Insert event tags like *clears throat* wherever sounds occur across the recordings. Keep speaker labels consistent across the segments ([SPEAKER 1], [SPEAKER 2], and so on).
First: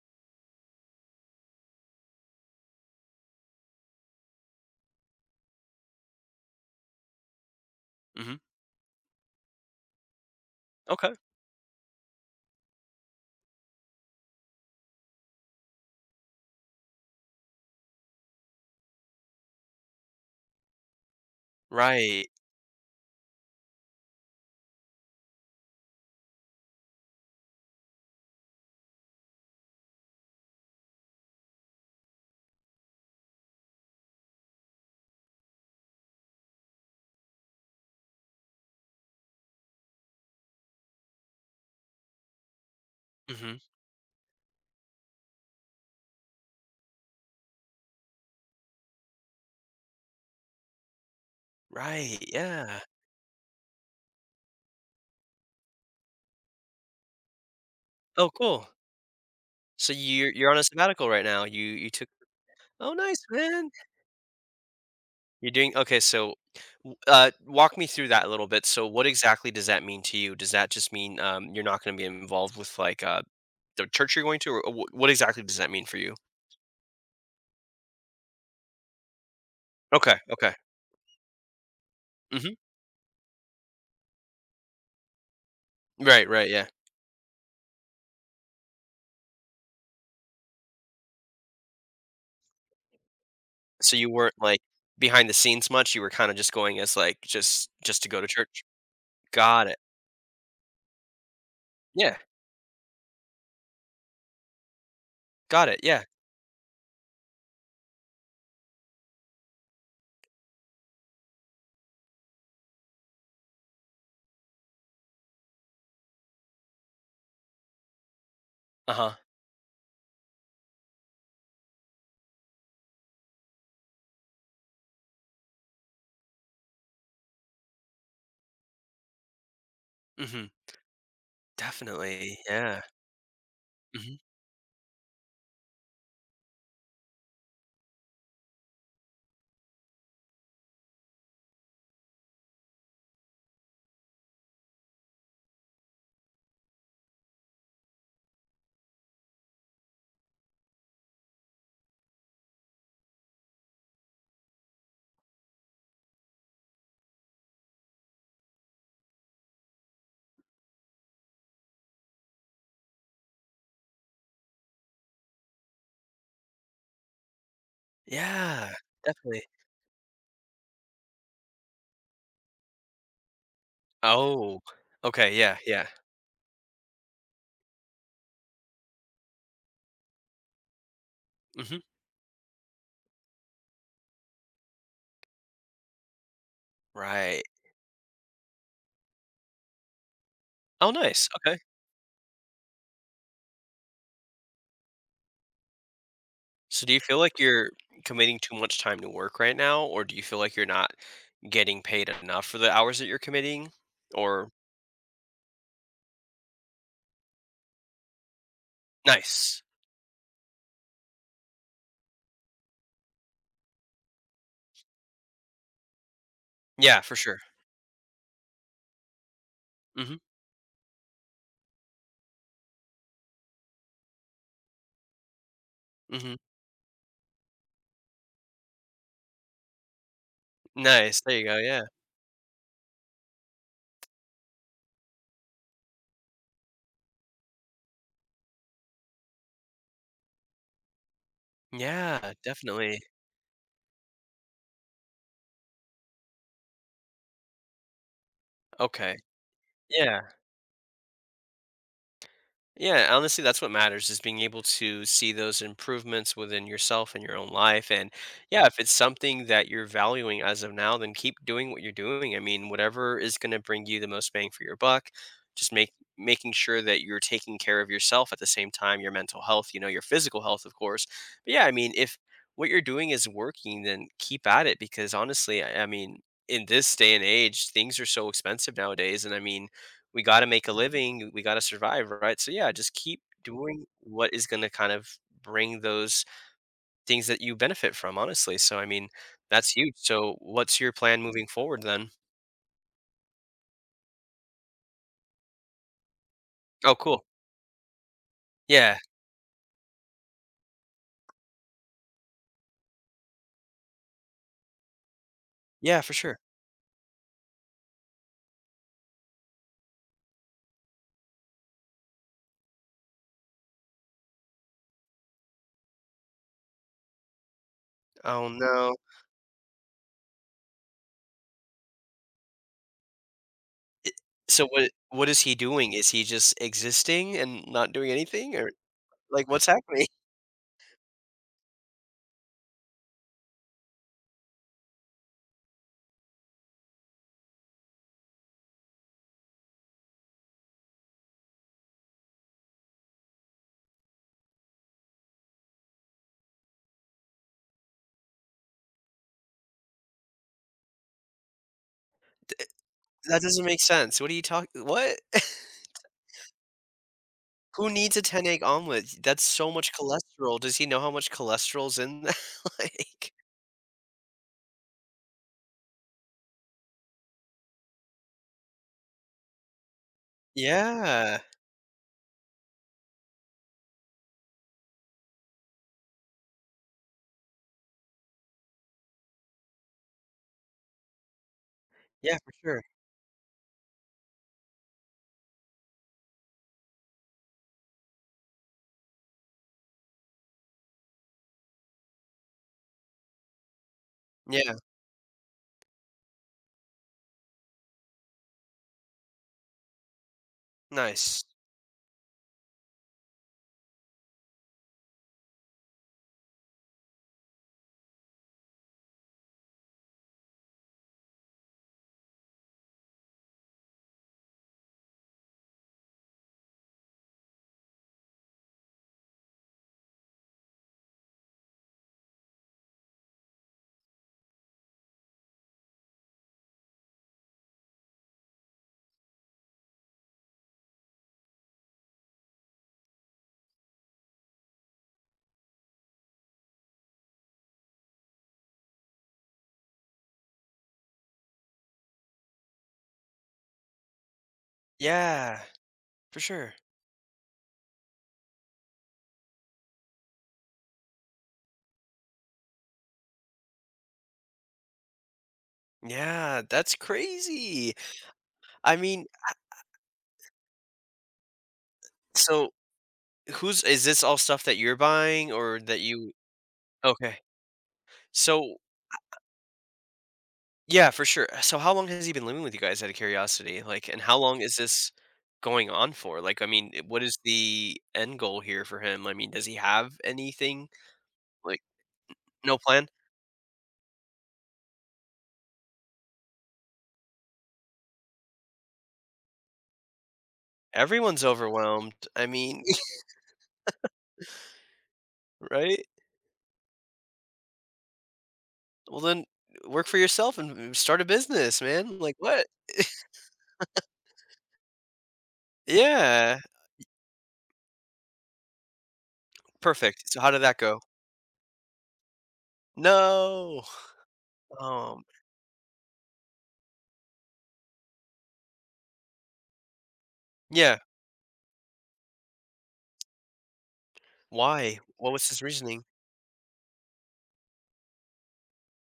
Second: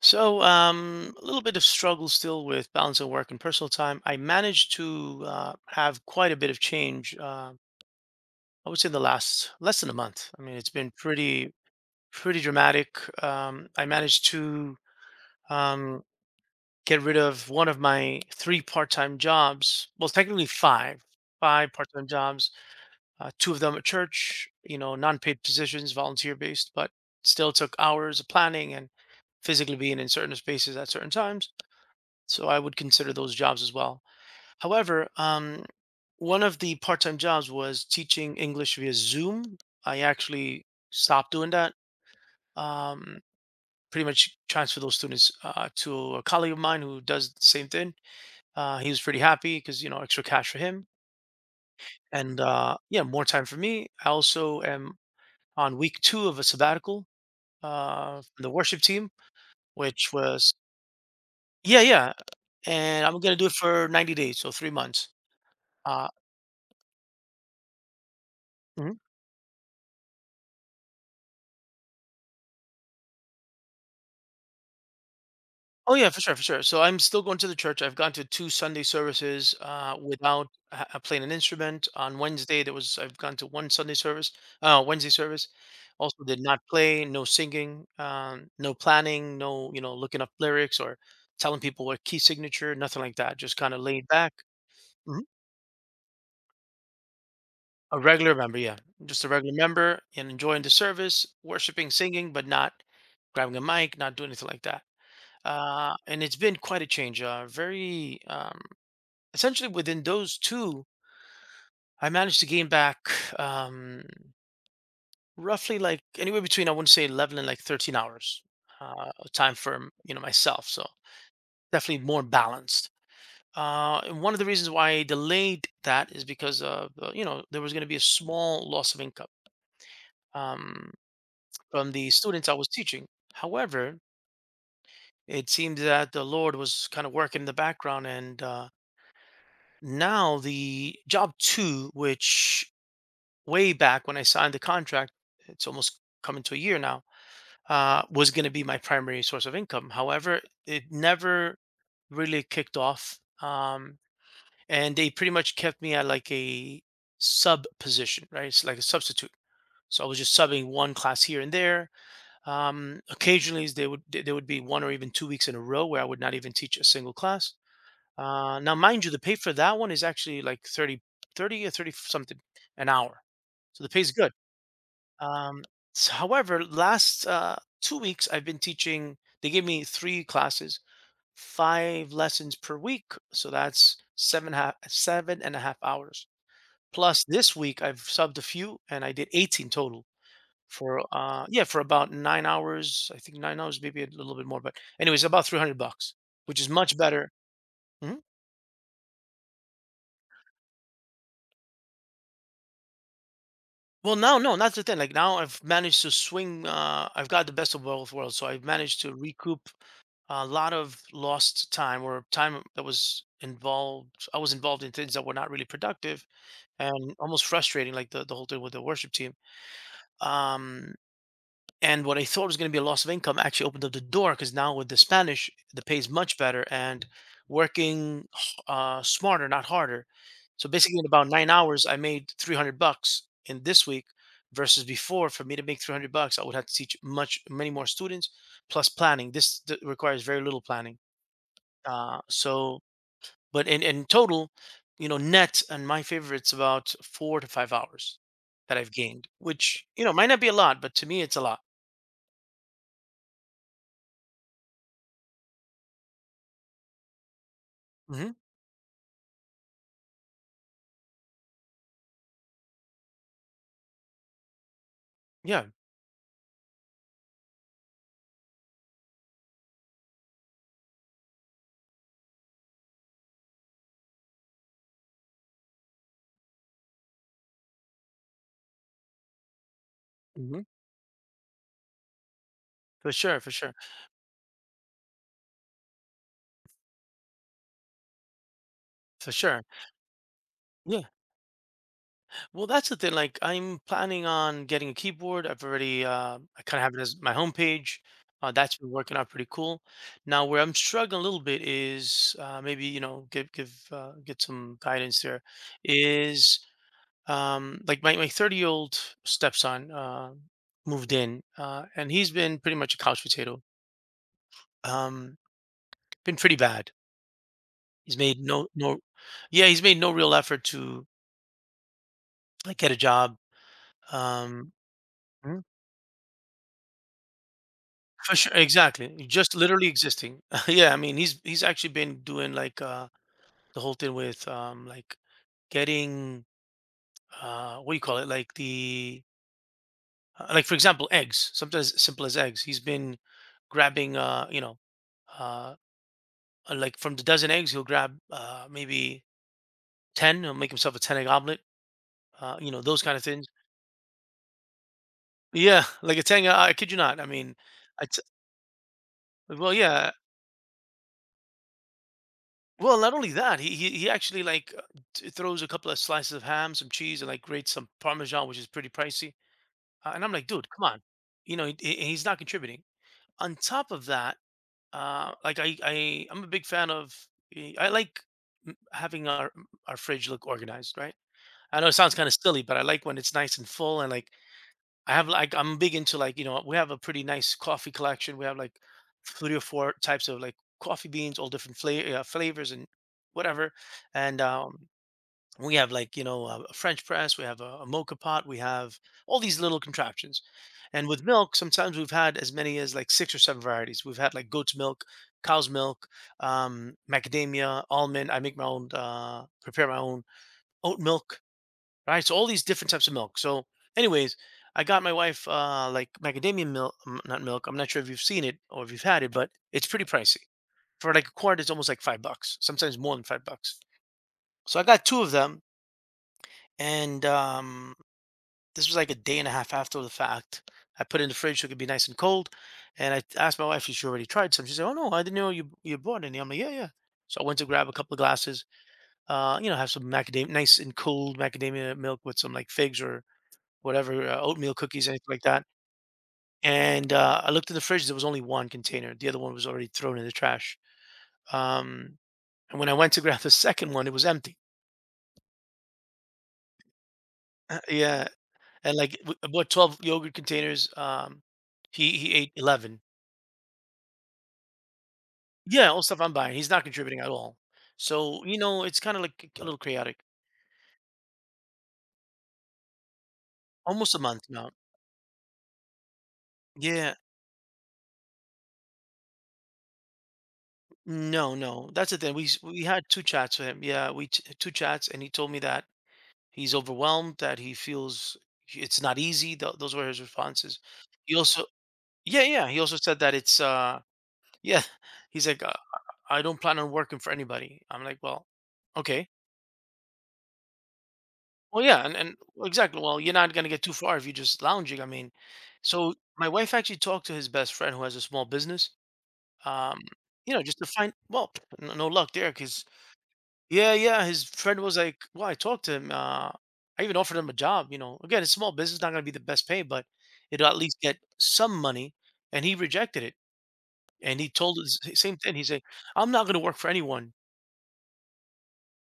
[SPEAKER 1] So, a little bit of struggle still with balancing work and personal time. I managed to have quite a bit of change.
[SPEAKER 2] Mhm.
[SPEAKER 1] I would say in the last less than a month. I mean, it's been
[SPEAKER 2] Okay.
[SPEAKER 1] pretty dramatic. I managed to um, get rid of one of my three part-time jobs. Well, technically five part-time
[SPEAKER 2] Right.
[SPEAKER 1] jobs. Two of them at church. Non-paid positions, volunteer-based, but still took hours of planning and physically being in certain spaces at certain times, so I would consider those jobs as well. However, one of the part-time jobs was teaching English via Zoom. I actually stopped doing that. Um,
[SPEAKER 2] Mhm.
[SPEAKER 1] Pretty much transferred those students to a colleague of mine who does the same thing. He was pretty happy because extra cash for him,
[SPEAKER 2] Right,
[SPEAKER 1] and
[SPEAKER 2] yeah.
[SPEAKER 1] yeah, more time for me. I also am on week 2 of a sabbatical
[SPEAKER 2] Oh,
[SPEAKER 1] from the
[SPEAKER 2] cool.
[SPEAKER 1] worship team,
[SPEAKER 2] So
[SPEAKER 1] which
[SPEAKER 2] you're
[SPEAKER 1] was,
[SPEAKER 2] on a sabbatical right now. You
[SPEAKER 1] yeah,
[SPEAKER 2] you took.
[SPEAKER 1] yeah,
[SPEAKER 2] Oh,
[SPEAKER 1] and I'm
[SPEAKER 2] nice,
[SPEAKER 1] gonna do it
[SPEAKER 2] man.
[SPEAKER 1] for 90 days, so 3 months.
[SPEAKER 2] You're doing okay,
[SPEAKER 1] Uh,
[SPEAKER 2] so, w walk me through that a little bit. So
[SPEAKER 1] mhm.
[SPEAKER 2] what exactly does that mean to you? Does that just mean, you're not gonna be involved with, like, the church you're going to, or wh what exactly does that mean
[SPEAKER 1] Oh
[SPEAKER 2] for
[SPEAKER 1] yeah,
[SPEAKER 2] you?
[SPEAKER 1] for sure, for sure. So I'm still going to the church. I've gone to two Sunday services
[SPEAKER 2] Okay,
[SPEAKER 1] without
[SPEAKER 2] okay.
[SPEAKER 1] playing an instrument. On
[SPEAKER 2] Mhm.
[SPEAKER 1] Wednesday, there was I've gone to one Sunday service, Wednesday service. Also,
[SPEAKER 2] Right,
[SPEAKER 1] did
[SPEAKER 2] right,
[SPEAKER 1] not
[SPEAKER 2] yeah.
[SPEAKER 1] play, no singing, no planning, no looking up lyrics or telling people what key signature, nothing like that. Just kind of
[SPEAKER 2] So
[SPEAKER 1] laid
[SPEAKER 2] you
[SPEAKER 1] back.
[SPEAKER 2] weren't, like,
[SPEAKER 1] Mhm.
[SPEAKER 2] behind the scenes much, you were kinda just going as, like, just
[SPEAKER 1] A
[SPEAKER 2] just to go to
[SPEAKER 1] regular member,
[SPEAKER 2] church?
[SPEAKER 1] yeah, just a regular
[SPEAKER 2] Got it.
[SPEAKER 1] member and enjoying the service, worshiping,
[SPEAKER 2] Yeah.
[SPEAKER 1] singing, but not grabbing a mic, not doing anything like that.
[SPEAKER 2] Got it,
[SPEAKER 1] Uh,
[SPEAKER 2] yeah.
[SPEAKER 1] and it's been quite a change. Very, essentially within those two, I managed to gain back, um, roughly, like, anywhere between, I wouldn't say, 11 and like 13 hours
[SPEAKER 2] Uh-huh.
[SPEAKER 1] of time for, myself. So definitely more balanced. And one of the reasons why I delayed that is because of, you know, there was going to be a small loss of income
[SPEAKER 2] Mhm.
[SPEAKER 1] um, from the
[SPEAKER 2] Definitely,
[SPEAKER 1] students I was
[SPEAKER 2] yeah.
[SPEAKER 1] teaching. However,
[SPEAKER 2] Mhm.
[SPEAKER 1] it seemed that the Lord was kind of working in the background, and, now the job two, which, way back when I signed the contract, it's almost coming to a year now, was going to be my primary source of income. However, it never really kicked off. And they pretty much kept me at, like, a sub position, right? It's like a substitute. So I was just subbing one class here and there. Occasionally, there would be 1 or even 2 weeks in a row where I would not even teach a single class.
[SPEAKER 2] Yeah,
[SPEAKER 1] Now, mind you, the pay
[SPEAKER 2] definitely.
[SPEAKER 1] for that one is actually like thirty or 30 something an hour. So the pay is good.
[SPEAKER 2] Oh, okay, yeah,
[SPEAKER 1] Um,
[SPEAKER 2] yeah.
[SPEAKER 1] However, last 2 weeks I've been teaching. They gave me three classes,
[SPEAKER 2] Mhm.
[SPEAKER 1] five lessons per week, so that's 7.5 hours. Plus,
[SPEAKER 2] Right.
[SPEAKER 1] this week I've subbed a few, and I did 18 total
[SPEAKER 2] Oh,
[SPEAKER 1] for
[SPEAKER 2] nice,
[SPEAKER 1] uh
[SPEAKER 2] okay.
[SPEAKER 1] yeah for about 9 hours. I think 9 hours, maybe a little bit more, but anyways, about 300 bucks, which is
[SPEAKER 2] So do
[SPEAKER 1] much
[SPEAKER 2] you feel
[SPEAKER 1] better.
[SPEAKER 2] like you're
[SPEAKER 1] Mhm.
[SPEAKER 2] committing too much time to work right now, or do you feel like you're not getting paid enough for the hours that you're committing?
[SPEAKER 1] Well, now,
[SPEAKER 2] Or
[SPEAKER 1] no, not the thing. Like, now, I've managed to swing. I've got the best of both worlds, so I've managed to
[SPEAKER 2] nice.
[SPEAKER 1] recoup a lot of lost time, or time that was involved I was involved in things that were not really productive
[SPEAKER 2] Yeah,
[SPEAKER 1] and
[SPEAKER 2] for sure.
[SPEAKER 1] almost frustrating, like the whole thing with the worship team.
[SPEAKER 2] Mhm,
[SPEAKER 1] Um and what I thought was going to be a loss of income actually opened up the door, because now, with the Spanish, the pay is
[SPEAKER 2] mhm.
[SPEAKER 1] much better, and working smarter, not harder. So basically, in
[SPEAKER 2] Nice,
[SPEAKER 1] about
[SPEAKER 2] there you
[SPEAKER 1] nine
[SPEAKER 2] go, yeah.
[SPEAKER 1] hours I made 300 bucks in this week, versus before, for me to make 300 bucks I would have to teach much many more students, plus planning. This requires very little planning.
[SPEAKER 2] Yeah,
[SPEAKER 1] So,
[SPEAKER 2] definitely.
[SPEAKER 1] but in total, you know, net and my favorite, it's about 4 to 5 hours that I've
[SPEAKER 2] Okay.
[SPEAKER 1] gained, which, you know, might
[SPEAKER 2] Yeah.
[SPEAKER 1] not be a lot, but to me, it's a lot.
[SPEAKER 2] Yeah, honestly, that's what matters is being able to see those improvements within yourself and your own life. And
[SPEAKER 1] Hmm.
[SPEAKER 2] yeah, if it's something that you're valuing as of now, then keep doing what you're doing. I mean, whatever is going to bring you the most bang for your buck,
[SPEAKER 1] Yeah.
[SPEAKER 2] just make making sure that you're taking care of yourself at the same time, your mental health, you know, your physical health, of course. But yeah, I mean, if what you're doing is working, then keep at it because honestly, I mean, in this day and age, things are so expensive nowadays. And I mean, we gotta
[SPEAKER 1] Hmm.
[SPEAKER 2] make a living, we gotta survive, right? So yeah, just
[SPEAKER 1] For
[SPEAKER 2] keep
[SPEAKER 1] sure. For sure.
[SPEAKER 2] doing what is gonna kind of bring those things that you benefit from, honestly. So I mean,
[SPEAKER 1] For sure.
[SPEAKER 2] that's huge. So what's your
[SPEAKER 1] Yeah.
[SPEAKER 2] plan moving forward then?
[SPEAKER 1] Well, that's the thing. Like, I'm planning on getting a keyboard. I kind of
[SPEAKER 2] Oh,
[SPEAKER 1] have it as
[SPEAKER 2] cool.
[SPEAKER 1] my homepage. That's been
[SPEAKER 2] Yeah.
[SPEAKER 1] working out pretty cool. Now, where I'm struggling a little bit is, maybe, you know, give give get some guidance there.
[SPEAKER 2] Yeah, for sure.
[SPEAKER 1] Is, like, my 30-year-old stepson moved in, and he's been pretty much a couch potato. um been pretty bad. He's made
[SPEAKER 2] Oh
[SPEAKER 1] no
[SPEAKER 2] no.
[SPEAKER 1] no Yeah, he's made no real effort to, like, get a job.
[SPEAKER 2] So
[SPEAKER 1] um
[SPEAKER 2] what is he
[SPEAKER 1] Mhm.
[SPEAKER 2] doing? Is he just existing and not doing
[SPEAKER 1] For sure,
[SPEAKER 2] anything? Or
[SPEAKER 1] exactly,
[SPEAKER 2] like
[SPEAKER 1] just
[SPEAKER 2] what's
[SPEAKER 1] literally
[SPEAKER 2] happening?
[SPEAKER 1] existing. *laughs* Yeah, I mean, he's actually been doing, like, the whole thing with, like, getting, what do you call it, like the, like, for example, eggs, sometimes simple as eggs. He's been grabbing, you know, uh, like, from the dozen eggs, he'll grab, maybe 10. He'll make himself a 10 egg omelet, you know,
[SPEAKER 2] *laughs*
[SPEAKER 1] those kind of
[SPEAKER 2] That
[SPEAKER 1] things.
[SPEAKER 2] doesn't make sense. What are you talking what? *laughs*
[SPEAKER 1] Yeah, *laughs* like a 10, I kid you not. I mean,
[SPEAKER 2] Who
[SPEAKER 1] I
[SPEAKER 2] needs a
[SPEAKER 1] t-
[SPEAKER 2] 10 egg omelet? That's so
[SPEAKER 1] well,
[SPEAKER 2] much
[SPEAKER 1] yeah.
[SPEAKER 2] cholesterol. Does he know how much cholesterol's in that? *laughs*
[SPEAKER 1] Well, not only
[SPEAKER 2] Like
[SPEAKER 1] that, he actually, like, throws a couple of slices of ham, some cheese, and like grates some Parmesan, which is pretty pricey. And I'm like, dude, come on.
[SPEAKER 2] yeah.
[SPEAKER 1] You know, he's not contributing. On top of that, like, I'm a big fan of, I like having our fridge look organized, right? I know it sounds kind of
[SPEAKER 2] Yeah, for
[SPEAKER 1] silly, but I
[SPEAKER 2] sure.
[SPEAKER 1] like when it's nice and full, and like, I'm big into, like, you know, we have a pretty nice coffee collection. We have, like, three or four types of, like, coffee beans, all different flavors and whatever. And
[SPEAKER 2] Yeah,
[SPEAKER 1] um we have, like, you know, a French press, we have a mocha pot, we have all these little contraptions. And with
[SPEAKER 2] nice.
[SPEAKER 1] milk, sometimes we've had as many as, like, six or seven varieties. We've had, like, goat's milk, cow's milk, macadamia, almond. I prepare my own oat milk, right? So all these different types of milk. So, anyways, I got my wife, like, macadamia milk, not milk. I'm not sure if you've seen it or if you've had it, but it's pretty pricey. For, like, a quart, it's almost like 5 bucks, sometimes more than 5 bucks. So I got two of them, and, this was like a day and a half after the fact. I put it in the fridge so it could be nice and cold. And I asked my wife if she already tried some. She said, "Oh no, I didn't know you bought any." I'm like, "Yeah, yeah." So I went to grab a couple of glasses. You know, have some macadamia, nice and cold macadamia milk with some, like, figs or whatever, oatmeal cookies, anything like
[SPEAKER 2] Yeah,
[SPEAKER 1] that.
[SPEAKER 2] for sure.
[SPEAKER 1] And I looked in the fridge, there was only one container. The other one was already thrown in the trash. Um, and when I went to *laughs* grab the second one, it was empty. *clears throat*
[SPEAKER 2] Yeah, that's crazy.
[SPEAKER 1] Yeah. And
[SPEAKER 2] I
[SPEAKER 1] like,
[SPEAKER 2] mean,
[SPEAKER 1] what, 12 yogurt containers? He ate
[SPEAKER 2] so
[SPEAKER 1] 11.
[SPEAKER 2] who's is this all stuff that you're buying or
[SPEAKER 1] Yeah,
[SPEAKER 2] that
[SPEAKER 1] all stuff I'm
[SPEAKER 2] you.
[SPEAKER 1] buying. He's not contributing at
[SPEAKER 2] Okay.
[SPEAKER 1] all. So, you
[SPEAKER 2] So
[SPEAKER 1] know, it's kind of like a little chaotic.
[SPEAKER 2] yeah, for sure. So how long has he been living with you guys out of curiosity? Like,
[SPEAKER 1] Almost a
[SPEAKER 2] and how
[SPEAKER 1] month
[SPEAKER 2] long
[SPEAKER 1] now.
[SPEAKER 2] is this going on for? Like, I mean,
[SPEAKER 1] Yeah.
[SPEAKER 2] what is the end goal here for him? I mean, does he have anything?
[SPEAKER 1] No,
[SPEAKER 2] Like,
[SPEAKER 1] no. That's the thing.
[SPEAKER 2] no
[SPEAKER 1] We
[SPEAKER 2] plan?
[SPEAKER 1] had two chats with him. Yeah, two chats, and he told me that he's overwhelmed, that he feels it's not easy. Those were his responses. He
[SPEAKER 2] Everyone's
[SPEAKER 1] also
[SPEAKER 2] overwhelmed.
[SPEAKER 1] Yeah,
[SPEAKER 2] I
[SPEAKER 1] yeah, he
[SPEAKER 2] mean,
[SPEAKER 1] also
[SPEAKER 2] *laughs*
[SPEAKER 1] said that yeah, *laughs* he's like,
[SPEAKER 2] right?
[SPEAKER 1] I don't plan on working for anybody." I'm like, "Well,
[SPEAKER 2] Well,
[SPEAKER 1] okay."
[SPEAKER 2] then work for yourself and start a business,
[SPEAKER 1] Well, yeah, and
[SPEAKER 2] man. Like,
[SPEAKER 1] and
[SPEAKER 2] what?
[SPEAKER 1] well, exactly. Well, you're not gonna get too far if you're just lounging, I mean, so my
[SPEAKER 2] Yeah.
[SPEAKER 1] wife actually talked to his best friend who has a small business, um,
[SPEAKER 2] Perfect. So how
[SPEAKER 1] you know,
[SPEAKER 2] did that
[SPEAKER 1] just to
[SPEAKER 2] go?
[SPEAKER 1] find, well, no luck there, because.
[SPEAKER 2] No.
[SPEAKER 1] Yeah, yeah. His friend was like,
[SPEAKER 2] Um,
[SPEAKER 1] "Well, I talked to him. I even offered him a job. You know, again, it's small business, not going to be the best pay, but it'll at
[SPEAKER 2] yeah.
[SPEAKER 1] least get some money." And he rejected it. And he told us
[SPEAKER 2] Why?
[SPEAKER 1] the
[SPEAKER 2] What
[SPEAKER 1] same
[SPEAKER 2] was
[SPEAKER 1] thing.
[SPEAKER 2] his
[SPEAKER 1] He's like,
[SPEAKER 2] reasoning?
[SPEAKER 1] "I'm not going to work for anyone."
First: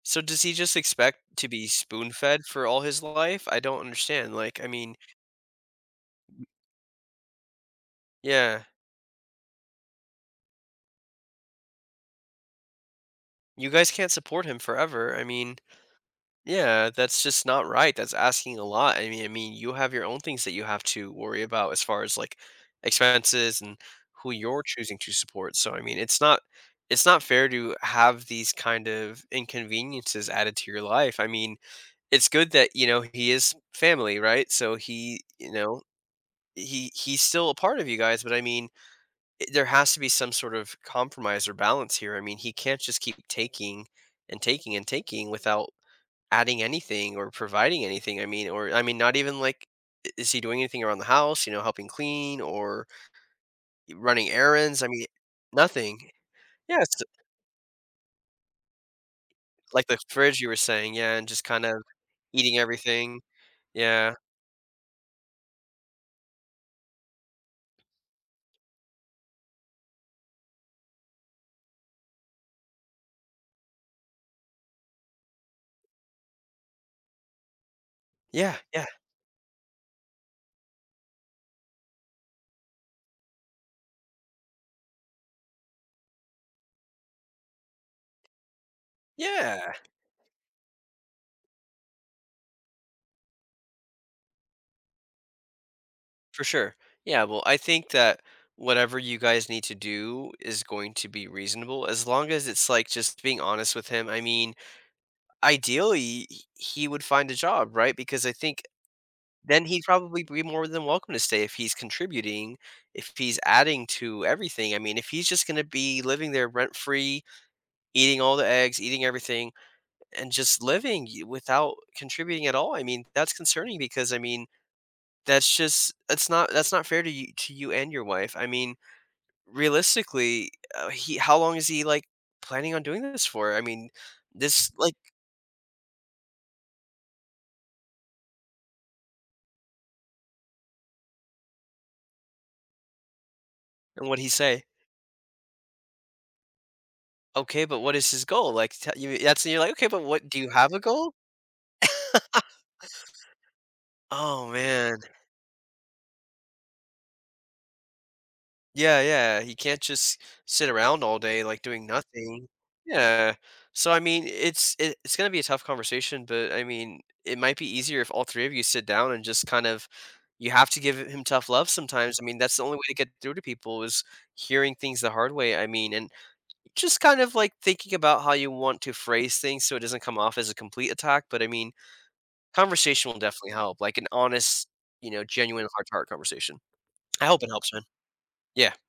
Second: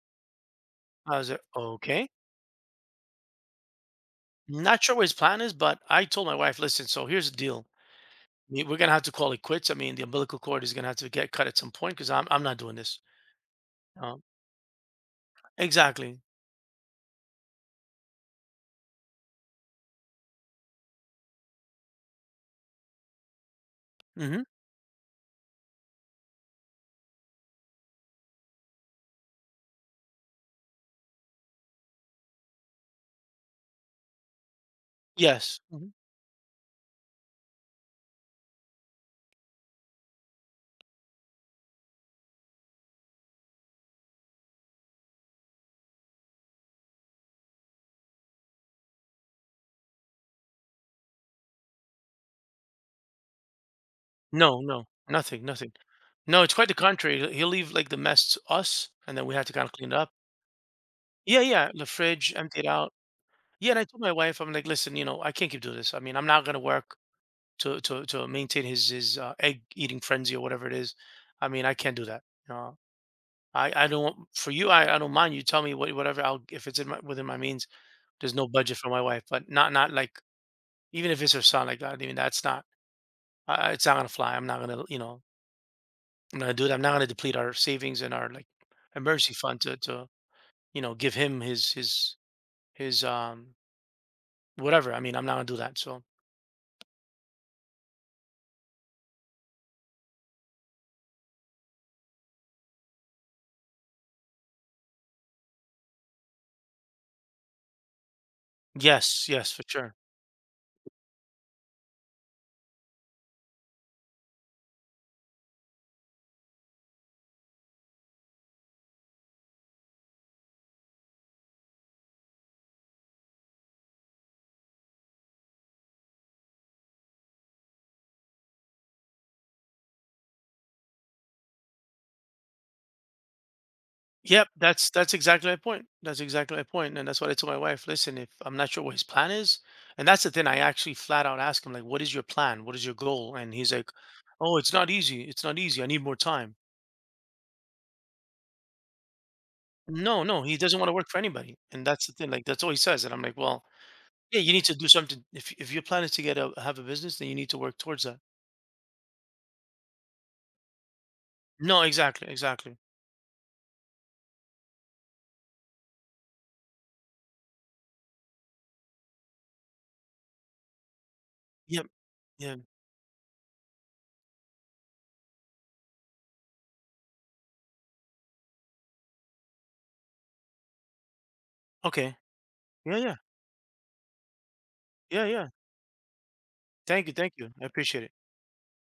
[SPEAKER 2] So does he just
[SPEAKER 1] I was
[SPEAKER 2] expect
[SPEAKER 1] like,
[SPEAKER 2] to be
[SPEAKER 1] "Okay."
[SPEAKER 2] spoon-fed for all his life? I don't understand. Like, I
[SPEAKER 1] Not
[SPEAKER 2] mean,
[SPEAKER 1] sure what his plan is, but I told my wife, "Listen, so here's the deal. I
[SPEAKER 2] yeah,
[SPEAKER 1] mean, we're going to have to call it quits. I mean, the umbilical cord is going to have to get cut at some point, because I'm not doing this."
[SPEAKER 2] you guys can't
[SPEAKER 1] Um,
[SPEAKER 2] support him forever. I mean.
[SPEAKER 1] exactly.
[SPEAKER 2] Yeah, that's just not right. That's asking a lot. I mean, you have your own things that you have to worry about as far as like expenses and who
[SPEAKER 1] Hmm.
[SPEAKER 2] you're choosing to support. So, I mean, it's not fair to have these kind of inconveniences added to your life. I mean, it's good that, you know, he is family, right? So he, you
[SPEAKER 1] Yes.
[SPEAKER 2] know,
[SPEAKER 1] Hmm.
[SPEAKER 2] he he's still a part of you guys, but I mean, there has to be some sort of compromise or balance here. I mean, he can't just keep taking without adding anything or providing anything. I mean, or I mean, not even like, is he doing anything around the house? You know, helping clean or running
[SPEAKER 1] No,
[SPEAKER 2] errands?
[SPEAKER 1] no,
[SPEAKER 2] I mean,
[SPEAKER 1] nothing, nothing.
[SPEAKER 2] nothing.
[SPEAKER 1] No, it's quite the
[SPEAKER 2] Yes,
[SPEAKER 1] contrary. He'll leave, like, the mess to us, and then we have to kind of
[SPEAKER 2] like
[SPEAKER 1] clean it
[SPEAKER 2] the
[SPEAKER 1] up.
[SPEAKER 2] fridge you were saying, yeah, and
[SPEAKER 1] Yeah,
[SPEAKER 2] just kind
[SPEAKER 1] yeah,
[SPEAKER 2] of
[SPEAKER 1] the fridge,
[SPEAKER 2] eating
[SPEAKER 1] empty it out.
[SPEAKER 2] everything.
[SPEAKER 1] Yeah, and I told my
[SPEAKER 2] Yeah,
[SPEAKER 1] wife, I'm like, listen, you know, I can't keep doing this. I mean, I'm not gonna work to maintain his egg eating frenzy or whatever it is. I mean, I can't do that. Uh, I don't want, for you. I don't mind. You tell me whatever. I'll, if it's in my within my means. There's no
[SPEAKER 2] yeah,
[SPEAKER 1] budget
[SPEAKER 2] yeah,
[SPEAKER 1] for my wife, but not like, even if it's her son, like that. I mean, that's not. It's not gonna fly. I'm not gonna. I'm not gonna do that. I'm not gonna deplete our savings and our, like, emergency fund
[SPEAKER 2] yeah,
[SPEAKER 1] to give him his whatever. I mean, I'm not gonna do that, so.
[SPEAKER 2] for sure. Yeah, well, I think that whatever you guys need to do is going to be reasonable as long as it's like just being honest with him. I mean, ideally, he would find a job, right? Because I think
[SPEAKER 1] Yes, yes, for
[SPEAKER 2] then he'd
[SPEAKER 1] sure.
[SPEAKER 2] probably be more than welcome to stay if he's contributing, if he's adding to everything. I mean, if he's just gonna be living there rent free, eating all the eggs, eating everything, and just without contributing at all, I mean, that's concerning because I mean, that's not fair to you and your wife. I mean, realistically, he how long is he like planning on doing this for? I mean,
[SPEAKER 1] Yep,
[SPEAKER 2] this
[SPEAKER 1] that's
[SPEAKER 2] like.
[SPEAKER 1] that's exactly my point, that's exactly my point, and that's what I told my wife, listen, if I'm not sure what his plan is. And that's the thing, I actually flat out asked him, like, what is your plan, what is your goal, and he's like,
[SPEAKER 2] And what he
[SPEAKER 1] "Oh,
[SPEAKER 2] say?
[SPEAKER 1] it's not easy, it's not easy, I need more time."
[SPEAKER 2] Okay, but what is his goal? Like, t- you, that's and you're like, okay, but
[SPEAKER 1] No,
[SPEAKER 2] what do
[SPEAKER 1] no,
[SPEAKER 2] you
[SPEAKER 1] he
[SPEAKER 2] have a
[SPEAKER 1] doesn't want to work
[SPEAKER 2] goal?
[SPEAKER 1] for anybody. And that's the thing,
[SPEAKER 2] *laughs*
[SPEAKER 1] like, that's all he says. And I'm like, well, yeah,
[SPEAKER 2] Oh,
[SPEAKER 1] you need to do
[SPEAKER 2] man.
[SPEAKER 1] something. If your plan is to get a have a business, then you need to work towards that.
[SPEAKER 2] Yeah, yeah, he can't just sit around all day, like,
[SPEAKER 1] No,
[SPEAKER 2] doing
[SPEAKER 1] exactly,
[SPEAKER 2] nothing.
[SPEAKER 1] exactly.
[SPEAKER 2] Yeah. So, I mean, it's gonna be a tough conversation, but, I mean, it might be easier if all 3 of you sit down and just kind of you have to give him tough love
[SPEAKER 1] Yep.
[SPEAKER 2] sometimes, I mean,
[SPEAKER 1] Yeah.
[SPEAKER 2] that's the only way to get through to people is hearing things the hard way, I mean, and just kind of, like, thinking about how you want to phrase things so it doesn't come off as a complete attack, but, I mean,
[SPEAKER 1] Okay. Yeah,
[SPEAKER 2] conversation
[SPEAKER 1] yeah.
[SPEAKER 2] will definitely help, like, an honest, you know,
[SPEAKER 1] Yeah, yeah.
[SPEAKER 2] genuine heart-to-heart conversation.
[SPEAKER 1] Thank you,
[SPEAKER 2] I
[SPEAKER 1] thank
[SPEAKER 2] hope it
[SPEAKER 1] you. I
[SPEAKER 2] helps, man.
[SPEAKER 1] appreciate it.
[SPEAKER 2] Yeah.